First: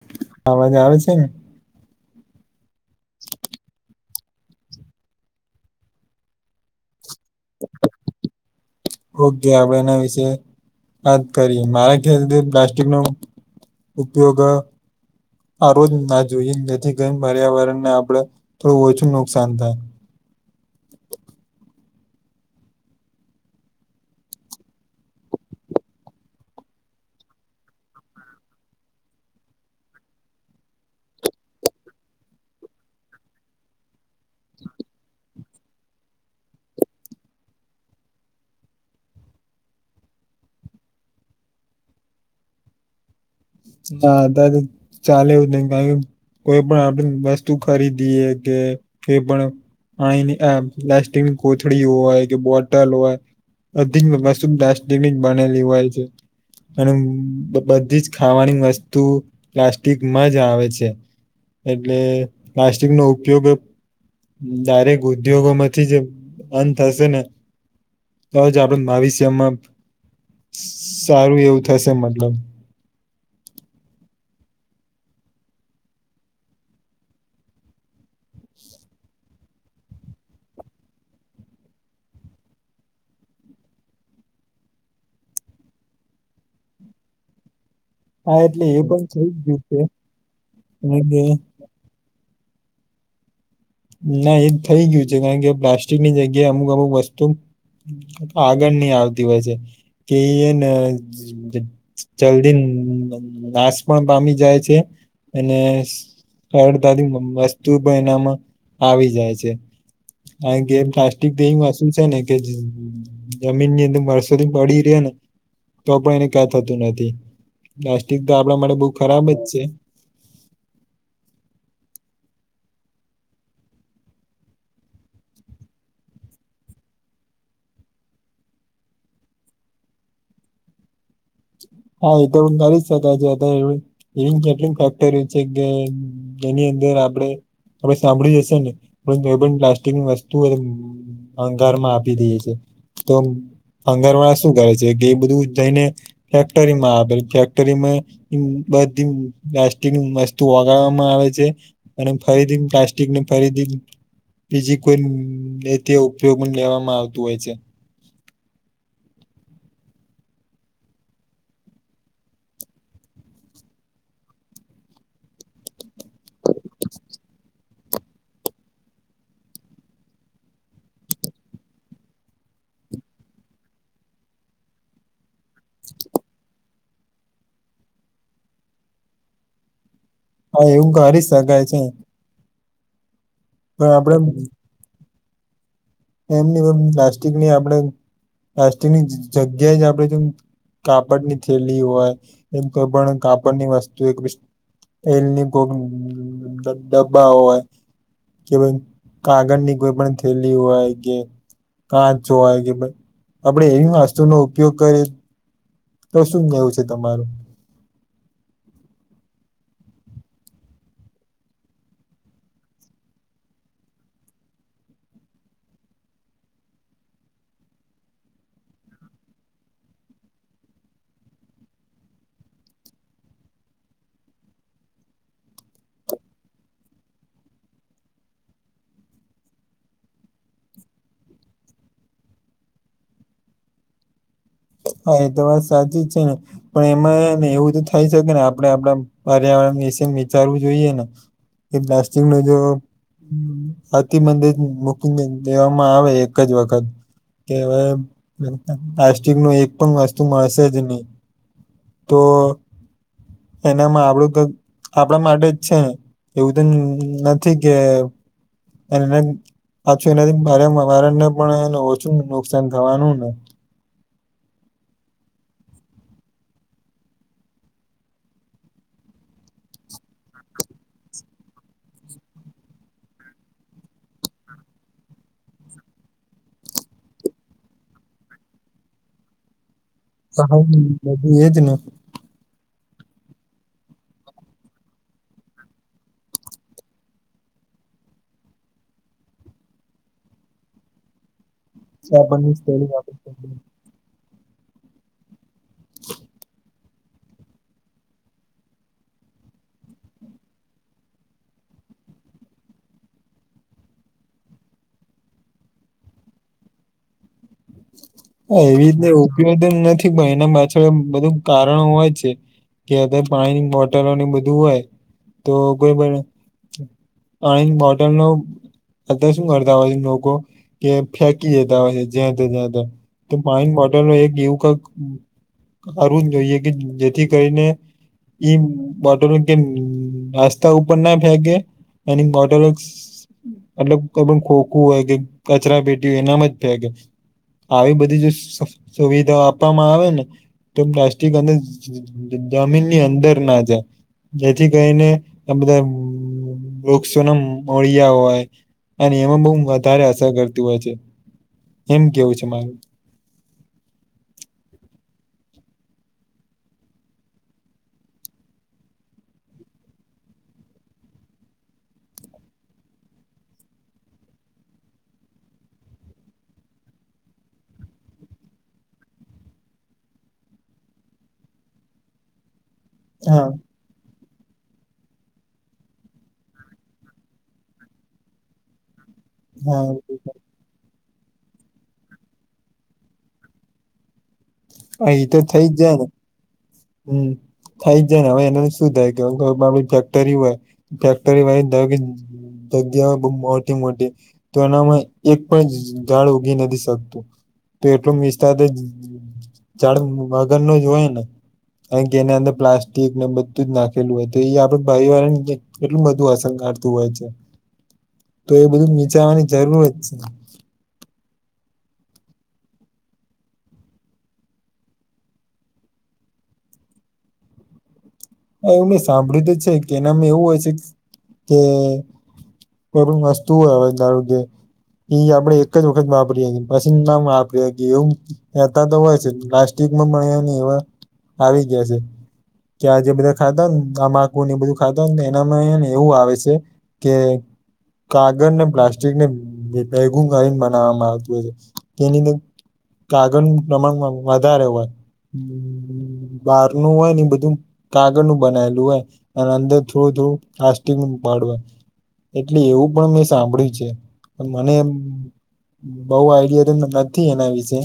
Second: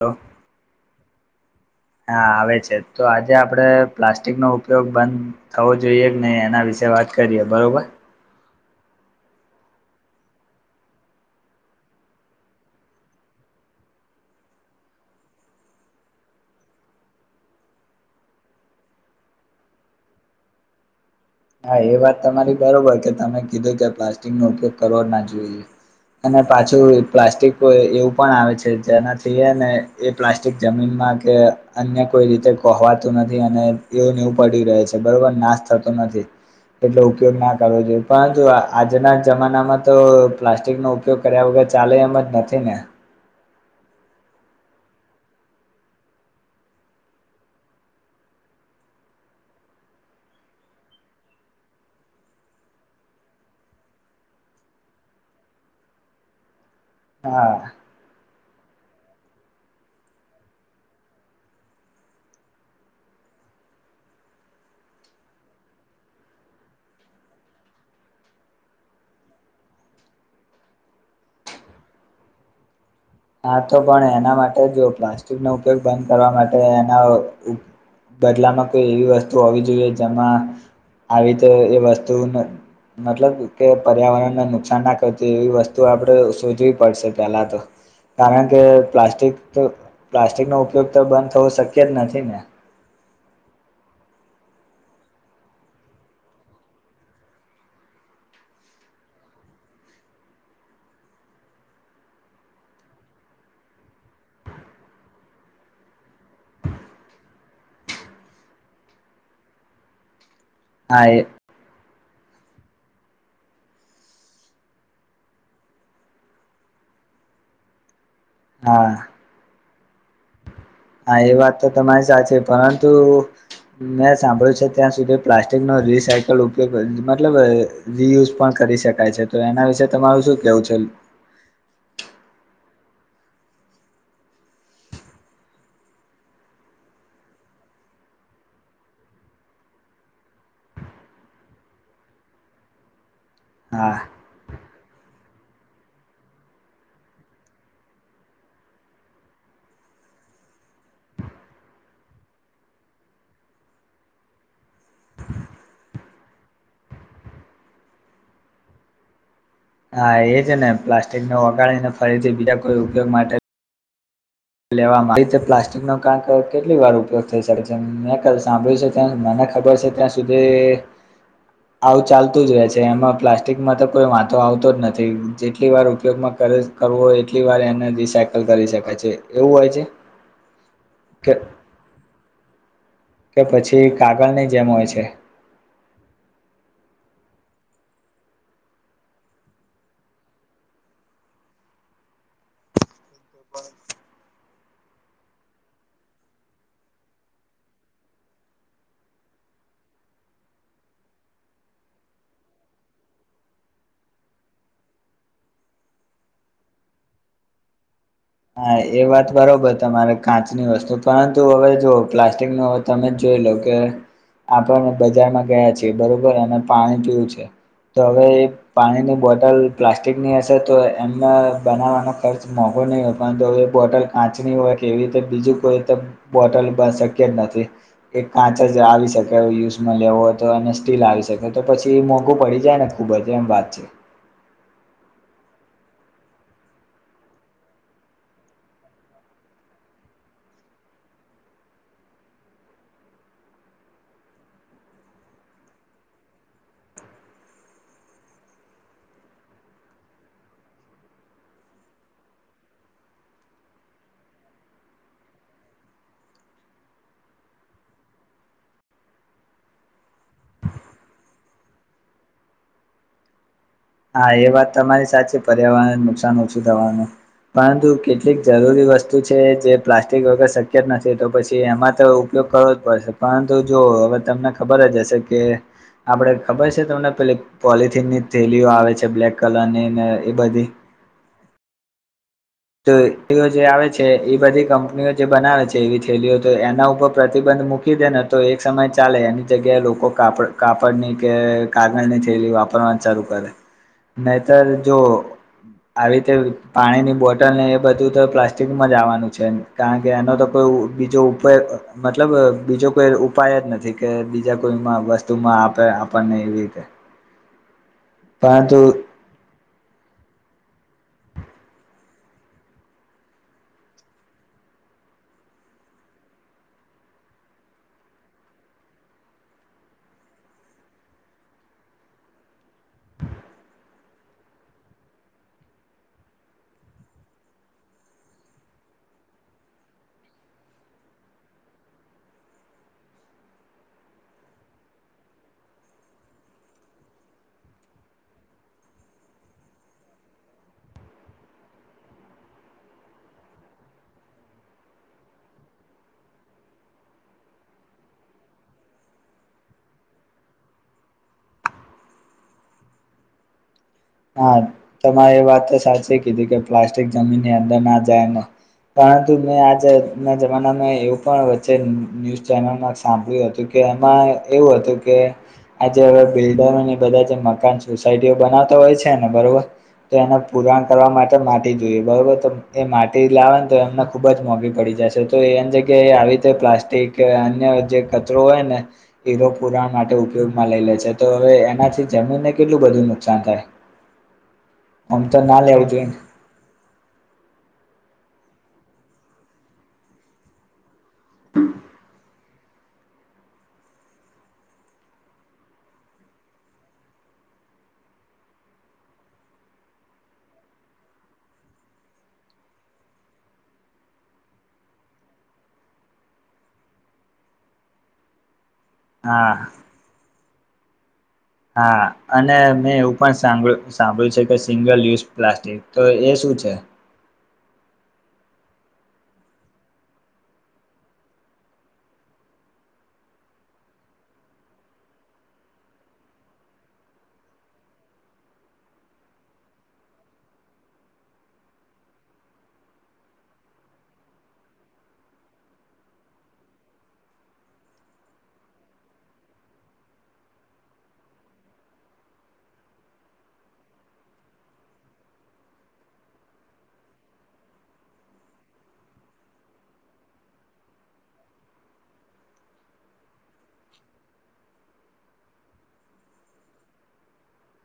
હ અવાજ આવે છે ને હા આવે છે તો આજે આપડે. પ્લાસ્ટિકનો ઉપયોગ બંધ થવો જોઈએ કે નહી એના વિશે વાત કરીએ બરોબર. હો [unintelligible] ગ ગયા [unintelligible] એના વિશે. [unintelligible] કરી મારા ખ્યાલતી પ્લાસ્ટિકનો ઉપયોગ. આ રોજના જોઈ જેથી કરીન પર્યાવરણને આપણે થોડું ઓછું નુકસાન થાય. [inaudible] હા એ વાત તમારી બરોબર કે તમે કીધું કે પ્લાસ્ટિક નો ઉપયોગ કરવો ના જોઈએ અને પાછું પ્લાસ્ટિક એવું પણ આવે છે જેનાથી ને એ પ્લાસ્ટિક જમીન કે અન્ય કોઈ રીતે કહવાતું નથી અને એવું નેવું પડી રહે છે બરોબર નાશ થતો નથી. એટલો ઉપયોગ ના કરવો જોઈએ પરંતુ આજના જમાનામાં તો પ્લાસ્ટિક નો ઉપયોગ કરે. વગર ચાલે એમ જ નથી ને. ના અત્યારે ચાલે એવું ન કારણકે. કોઈ પણ આપણે વસ્તુ ખરીદીએ કે કોઈ પણ. આહીની પ્સ્ટિકની કોથળી હોય કે બોટલ હોય. બધીજ વસ્તુ પ્લાસ્ટિકની જ બનેલી હોય છે અને હા બધી જ. ખાવાની વસ્તુ પ્લાસ્ટિકમાં જ આવે છે. એટલે પ્લાસ્ટિક નો ઉપયોગ. ડારેક ઉદ્યોગોમાંથી જ અંત હશે ને તોજ આપણે ભાવિશ્યમાં. સારું એવું થશે મતલબ. હા તો પણ એના માટે જ પ્લાસ્ટિકનો ઉપયોગ બંધ કરવા માટે એના. બદલામાં કોઈ એવી વસ્તુ હોવી જોઈએ જેમાં આવી રીતે એ વસ્તુ. મતલબ કે પર્યાવરણને નુકસાન ના કરતી એવી વસ્તુ આપડે શોધવી પડશે પેલા તો. હા કારણ કે એટલે એ પણ થઈ જ પ્લાસ્ટિક ગયું છે પ્લાસ્ટિક નો ઉપયોગ તો કારણ કે બંધ થવો શક્ય જ નથી ને. ના એ થઈ ગયું છે, કારણ કે પ્લાસ્ટિકની જગ્યાએ અમુક અમુક વસ્તુ. આગળની આવતી હોય છે. કે એ જલ્દી નાશ પણ પામી જાય છે. અને સરળતાથી વસ્તુ પણ એનામાં આવી જાય છે, કારણકે હા એ પ્લાસ્ટિક દ. શું છે ને કે જમીન ની અંદર વર્ષોથી પડી રે‌ ને. તો પણ એને કં થતું નથી, પ્લાસ્ટિક તો આપણા માટે બહુ હા ખરાબ જ છે.. હા એ વાત તો તમારી સાચી, પરંતુ. મેં સાંભળ્યું છે ત્યાં સુધી પ્લાસ્ટિક નો રીસાયકલ ઉપયોગ મતલબ રિયુઝ પણ કર. કરી શકાય છે તો એના વિશે તમારું શું કેવું છે. હા એ તો કરી જ શકાય, એવી કેટલું ફેક્ટર્યું છે કે એની અંદર. આપણેે. આપણે સાંભળી જ હશે ને કોઇ પણ પ્લાસ્ટિકની વસ્તુ ભંગારમાં આપી દઈએ છે. તો હા ભંગાર વાળા શું કરે છે કે એ બધું જઈને. ફેક્ટરીમાં આપે, ફેક્ટરીમાં બધી પ્લાસ્ટિક વસ્તુ ઓગાડવામાં આવે. અને ફરીથી પ્લાસ્ટિક ને ફરીથી. બીજી કોઈ તે ઉપયોગ લેવામાં આવતું હોય છે. હા એ છે ને પ્લાસ્ટિકને ઓગાડીને ફરીથી બીજા કોઈ ઉપયોગ માટે. લેવામાં આવી રીતે પ્લાસ્ટિક નો કાંક કેટલી વાર ઉપયોગ થઈ શકે મેં ક સાંભળ્યું છે મ. ખબર છે ત્યાં સુધી. આવું ચાલતું જ રહે છે એમાં પ્લાસ્ટિકમાં તો કોઈ વાંધો આવતો જ નથી, જેટલી વાર ઉપયોગમાં. કરવો એટલી વાર એને રિસાયકલ કરી શકાય છે એવું હોય છે. હા એવું કરી કે શકાય છે. કે પણ પછી આપણે કાગળ ની જેમ હોય છે. એમની મ પ્લાસ્ટિકની આપડે પ્લાસ્ટિકની જ-જ-જગ્યાએ જ આપણે જો કાપડની થેલી હોય, એમ કોઈ પણ કાપડની વસ્તુ એક તેલની કોક ડબ્બા હોય કે ભઈ કાગળની કોઈ પણ થેલી હોય કે કાચ હોય કે ભઈ આપડે એવી વસ્તુનો ઉપયોગ કરીએ તો શું કેવું છે તમારું? હા, એ વાત બરોબર તમારે કાચની વસ્તુ, પરંતુ હવે જો પ્લાસ્ટિકનું હવે તમે જો [unintelligible] કે આપડે બજારમાં ગયા છીએ. બરોબર, અને પાણી પીવું છે તો હવે એ પાણીની બોટલ પ્લાસ્ટિકની હશે તો એને બનાવાનો ખર્ચ મોઘો નઈ હો પરંતુ હવે એ બોટલ કાંચની હોય કે એવી રીતે બીજું કોઈ તો બોટલ શક્ય જ નથી. કાંચ જ આવી શકે યુઝમાં લેવો હોય તો, અને સ્ટીલ આવી શકે તો પછી એ મોંઘું પડી જાય ને ખૂબ એતો એમ વાત છે. હા, એ તો વાત સાચી જ છેને. પણ એમાં હેને એવું તો થઈ શકે ને આપડે આપડા પર્યાવરણ વિશે વિચારવું જોઈએ ને, એ પ્લાસ્ટિકનો જો અતિ મંદી બુકિંગ લેવામાં આવે એક જ વખત કે હવે પ્લાસ્ટિકનું એક પણ વસ્તુ મળશે જ નઈ. તો એનામાં આપડું તો આપડા માટે જ છેને. એવું તો નથી કે એને પાછું એનાથી મારે મરણને પણ એન ઓછું નુકસાન થવાનું ને. હા. એ વાત તમારી સાચી, પર્યાવરણને નુકસાન ઓછું થવાનું. પરંતુ કેટલીક જરૂરી વસ્તુ છે જે પ્લાસ્ટિક વગર શક્ય જ નથી, તો પછી એમાં તો ઉપયો કરવો જ પડશે. પરંતુ જો હવે તમને ખબર જ હશે કે આપડે ખબર છે તમને પેલી પોલથીનની થેલીઓ આવે છે બ્લેક કલરની? ને એ બધી [unintelligible] એ જ ને. તો એઓ જે આવે છે એ બધી કંપનીઓ જે બનાવે છે એવી થેલીઓ તો એના ઉપર પ્રતિબંધ મૂકી દે ને તો એક સમય ચાલે. એની જગ્યાએ લોકો કાપડ કાપડ ની કે કાગળની થેલી આપણને સ્ટોરી વાપરવા ન આપે ચાલુ છે. કરે. નહીતર જો આવી રીતે પાણીની બોટ ટલ ને એ બધું તો પ્લાસ્ટિકમાં જ આવવાનું છેન. કારણ કે એનો તો કોઈ ઉ બીજો ઉપ મતલબ તો બીજો કોઈ ઉપાય જ નથી કે બીજા કોઈમાં વસ્તુમાં આપે આપણને એવી રીતે. [inaudible] હન, પરંતુ એવી રીતે ઉપયોગ નથી. પણ એના મા છળ બધું કારણો હોય છે કે અત્યારે પાણીની બોટલોની બધું હોય તો કોઈ પણ પાણી ન બોટલનો અત્યાર શું કરતા હોય લોકો કે ફેંકી દેતા હોય છે. જ્યા [unintelligible] તો પાણીન બોટલો એ કે એવું કાક કરવું જ જોઈએ કે જેથી કરીને ઈ બોટલો કેમ રસ્તા ઉપર ના ફેકેે. અને બોટલો મતલબ કોઈ પણ ખોખું હોય કે કચરા પેટી હોય એનામાં જ ફેકે. [inaudible] આવી બધી જો સફ સુવિધાઓ આપવામાં આવે ને તો પ્લાસ્ટિક અને જમીનની અંદર ના જાય. જેથી કરીને આ બધા વૃક્ષોને મળ્યા હોય. અને એમાં બઉ વધારે અસર કરતી હોય છે. એમ કેવું છે મારું. હા, તમારે એ વાત તો સાચી કીધી કે પ્લાસ્ટિક જમીનની અંદર ના જાયને પરંતુ મેં આજ ના જમાનામાં એવું પણ વચ્ચે ન્યૂઝ ચેનલમાં સાંભળ્યું હતું કે એમાં એવું હતું કે, આ જે હવે બિલ્ડરોની બધા જે મકાન સોસાયટીઓ બનાવ તો હોય છે ને બરોબર. તો એને પુરાણ કરવા માટે માટી જોઈએ બરોબર, તો એ માટી હા લાવે તો એમને ખબ ખુબ જ મોંઘી પડી જશે તો એમ કેય કે આવી રીતે પ્લાસ્ટિક કે અન્ય જે કચરો હોય ને ઈરો હા પુરાણ માટે ઉપયોગમાં લઇ લે છે તો હવે એનાથી જમીનને કેટલુ બધું નુકસાન થાય. અ આમ ઈ તો ના થઇ લેવું જાય જોઈએ ને. હમમ થઈ જાય ને હવે એનાથી શું થાય કે આપ ફેક્ટરી હોય ફેક્ટરી વા એને થય કે જગ્યાઓ બવ મોટી મોટી તો એનામાં એક પણ ઝાડ ઊગી નથી શકતું. તો એટલું મિસ્તા ઝાડ મગન નો જ હોય ને. અને કે એને અંદર પ્લાસ્ટિક ને બધું જ નાખેલું હોય તો એ આપડે પરિવારને કેટલું બધું અસર કરે. કરતું હોય છે તો એ બધું વિચારવાની હા જરૂર જ છે. હા અને મેં એવું પણ સાંભળ્યું સાંભળ્યું છે કે સિંગલ યુઝ પ્લાસ્ટિક તો એ શું? છે. એવું મે સાંભળ્યું તો જ છે કે એનામાં એવું હશે કે કરું વસ્તું હવે ધારો કે ઈ આપડે એક જ વખત વાપરીએ મશીનમાં વાપરી એવું હતા હોય છે પ્લાસ્ટ મળવા ની એવા આવી ગયા છે કયા જે બધા ખાતા ને તમાકુ ને એ બધું ખાતા એનામાંને એવું આવે છે કે કાગળને પ્લાસ્ટિકને ભેગું કરીને બનાવવામાં આવતું હોય છે. તેની કાગળ પ્રમાણ મા વધારે હોય. બાર નું હોય ને બધું કાગળ નું બનાયેલું હોય અને અંદર થોડું થોડું પ્લાસ્ટિક નું પડ હોય. એટલે એવું પણ મેં સાંભળ્યું છે પણ મને બઉ આઈડિયા તો નથી એના વિશે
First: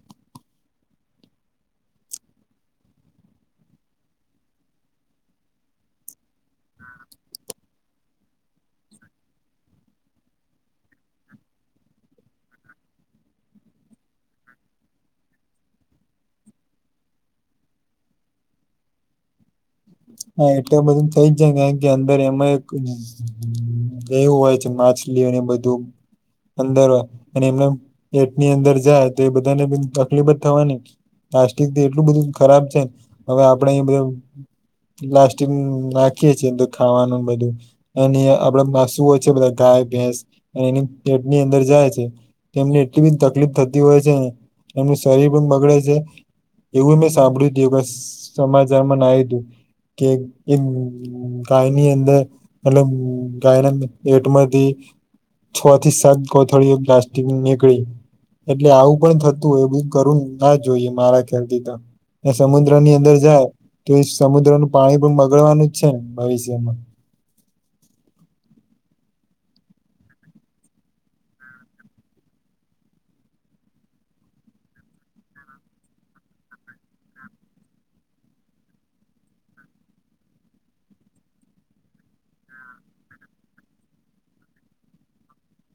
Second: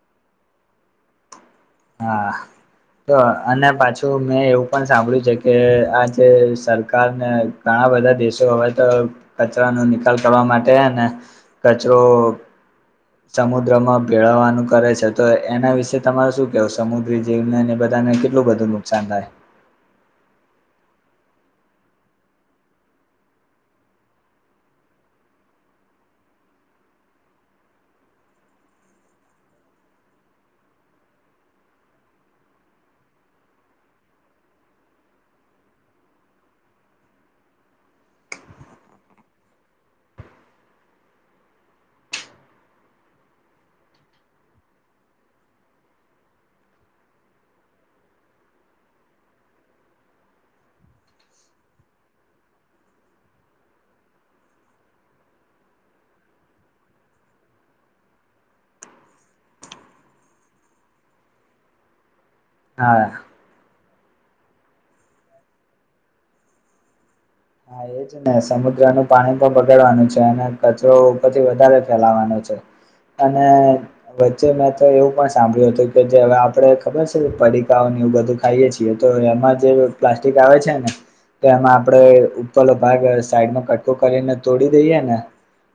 [inaudible] હા. તો અને પાછું મેં એવું પણ સાંભળ્યું છે કે આ જે સરકારને કારણ આ બધા દેશો હવે તો કચરાનો નિકાલ કરવા માટે હે ને કચરો સમુદ્રમાં ભેળવવાનું કરે છે તો એના વિશે તમારો શું કે સમુદ્રી જીવને ની બધાને કેટલું બધું નુકસાન થાય. હા એટલે બધું થઇ જાય ને કે અંદર એમાં એક એવું હોય છે માછલીઓને બધું અંદર અને એમને પેટની અંદર જાય તો એ બધાને તકલીફ જ થવાની. પ્લાસ્ટિક એટલું બધું ખરાબ છેને હવે આપણેે એ બધુ પ્લાસ્ટિક નાખીએે છે તો ખાવાનું બધું અને આપડે માસુઓ છે બધા ગાય ભેંસ અને એની પેટની અંદર જાય છે એમને એટલી બધી તકલીફ થતી હોય છે. એમનું શરીર પણ બગડે છે. એવું મેં સાંભળ્યું તું કે અ સમાચારમાં આયુતું કે ગાયની અંદર મતલબ ગાયના પેટમાં કે છ થી સાત કોથળીઓ પ્લાસ્ટિકની નીકળી. એટલે આવું પણ થતું હોય એ બધુ કરવું ના જોઈએ મારા ખ્યાલથી તો એ સમુદ્ર ની હા અંદર જાય તો એ સમુદ્રનું પાણી પણ બગડવાનું જ છે ને ભવિષ્યમાં એ જ ને સમુદ્ર નું પાણી પણ બગડવાનું છે અને કચરો ઉપરથી વધારે ફેલાવાનો છે. અને વચ્ચે મેં તો એવું પણ સાંભળ્યું હતું કે જે હવે આપડે ખબર છે પડીકા ને એ બધું ખાઈએ છીએ તો એમાં જે પ્લાસ્ટિક આવે છે ને તો એમાં આપણેે પેલો ભાગ સાઈડમાં કટકો કરીને તોડી દઈએે ને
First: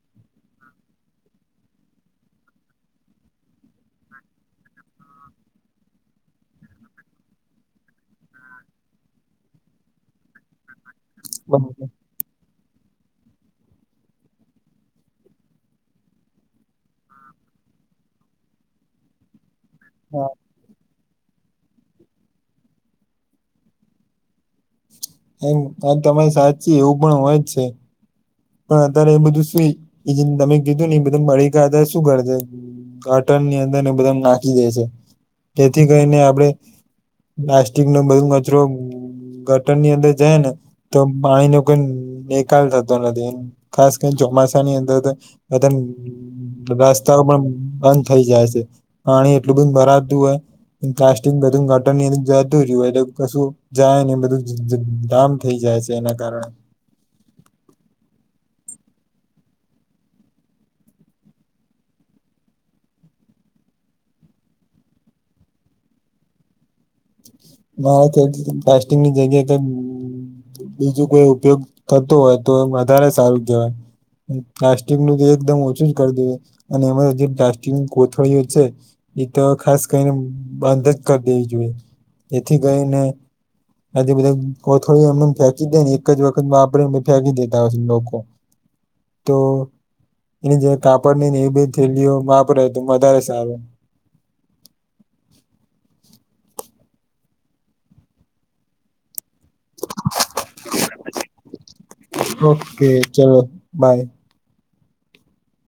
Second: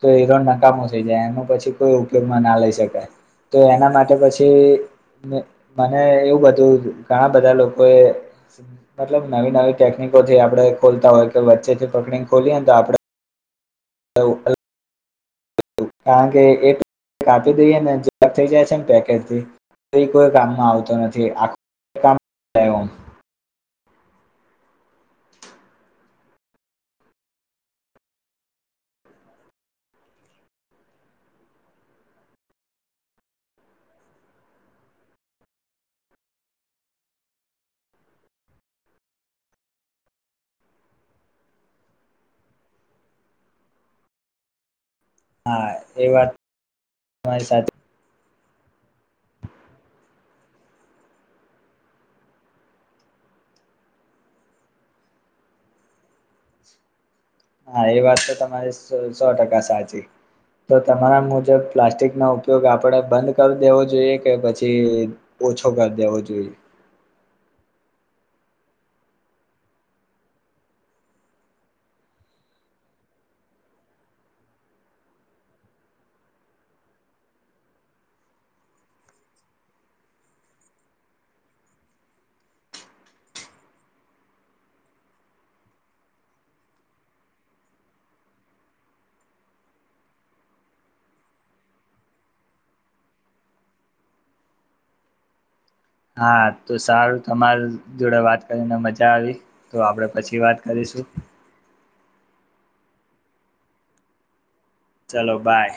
તો હીરો નકામો થઈ જાય અને પછી કોઈ ઉપયોગમાં ના લઈ શકે. તો એના માટે પછી મ મને એવું બધું ઘણા બધા લોકોએ મતલબ નવી નવી ટેકનિક ટેકનીકો થી આપડે ખોલતા હોય કે બરાબર. વચ્ચેથી પકડીને ખોલીએ તો આપડે હું અ. કારણ કે એ કાપી દઈએ ને થઈ જાય છે ને પેકેજ થી. કોઈ હા, કય કામમાં આવતું નથી આખું કામ. એમ વાત તમારી સાચી એવું પણ હોય જ છે. પણ અત્યારે એ બધું સુું તમે કીધું ને એ બધ મળી ગયા ત્યારે શું કરજે. ગટર ની અંદર એ બધા નાખી દે છે જેથી કરીને આપણેે. પ્લાસ્ટિક નો બધું કચરો. ગટર ની અંદર જાય ને તો પાણી નો કોઈ નિકાલ થતો નથી એ. ખાસ કરીને ચોમાસા ની અંદર. હા એ વાત રસ્તાઓ પણ તમારી સાચી બંધ થઈ જાય છે. પાણી એટલું બધુ ભરાતું હોય. પ્લાસ્ટિકબધું ગટર ની જતું રેય એટલે કશું જાય ને એ બધું ધામ થઈ જાય. છે એના કારણે. હા એ વાત તો તમારે સો ટકા સાચી. તો તમારા મુજબ પ્લાસ્ટિક નો ઉપયોગ આપણેે બંધ કરી દેવો જોઈએ કે પછી. ઓછો કરી દેવો જોઈએ. મારે ખ્યાલે પ્લાસ્ટિકની જગ્યા એ તો. બીજું કોઈ ઉપયોગ કરતો હોય તો એ વધારે સારું કહેવાય. પ્લાસ્ટિકનું તો એકદમ ઓછું જ કર દઈએ અને એમાં જે પ્લાસ્ટિકની કોથળીઓ છે. ઈ તો ખાસ કરીને બંધ જ કર દેવી જોઈએ જેથી કરીને. આજે બધા કોથળીઓ એમને એમ ફેંકી દે ને એક જ વખત વાપરે ને પછી ફેંકી દેતા હોય છે લોકો. તો. એની જે કાપડની ને એવી બધી થેલીઓ વાપરે તો વધારે સારું. હા તો સારું તમાર જોડે વાત કરીને મજા આવી. તો આપડે પછી વાત કરીશું. ઓકે ચલો બાય. ચલો બાય.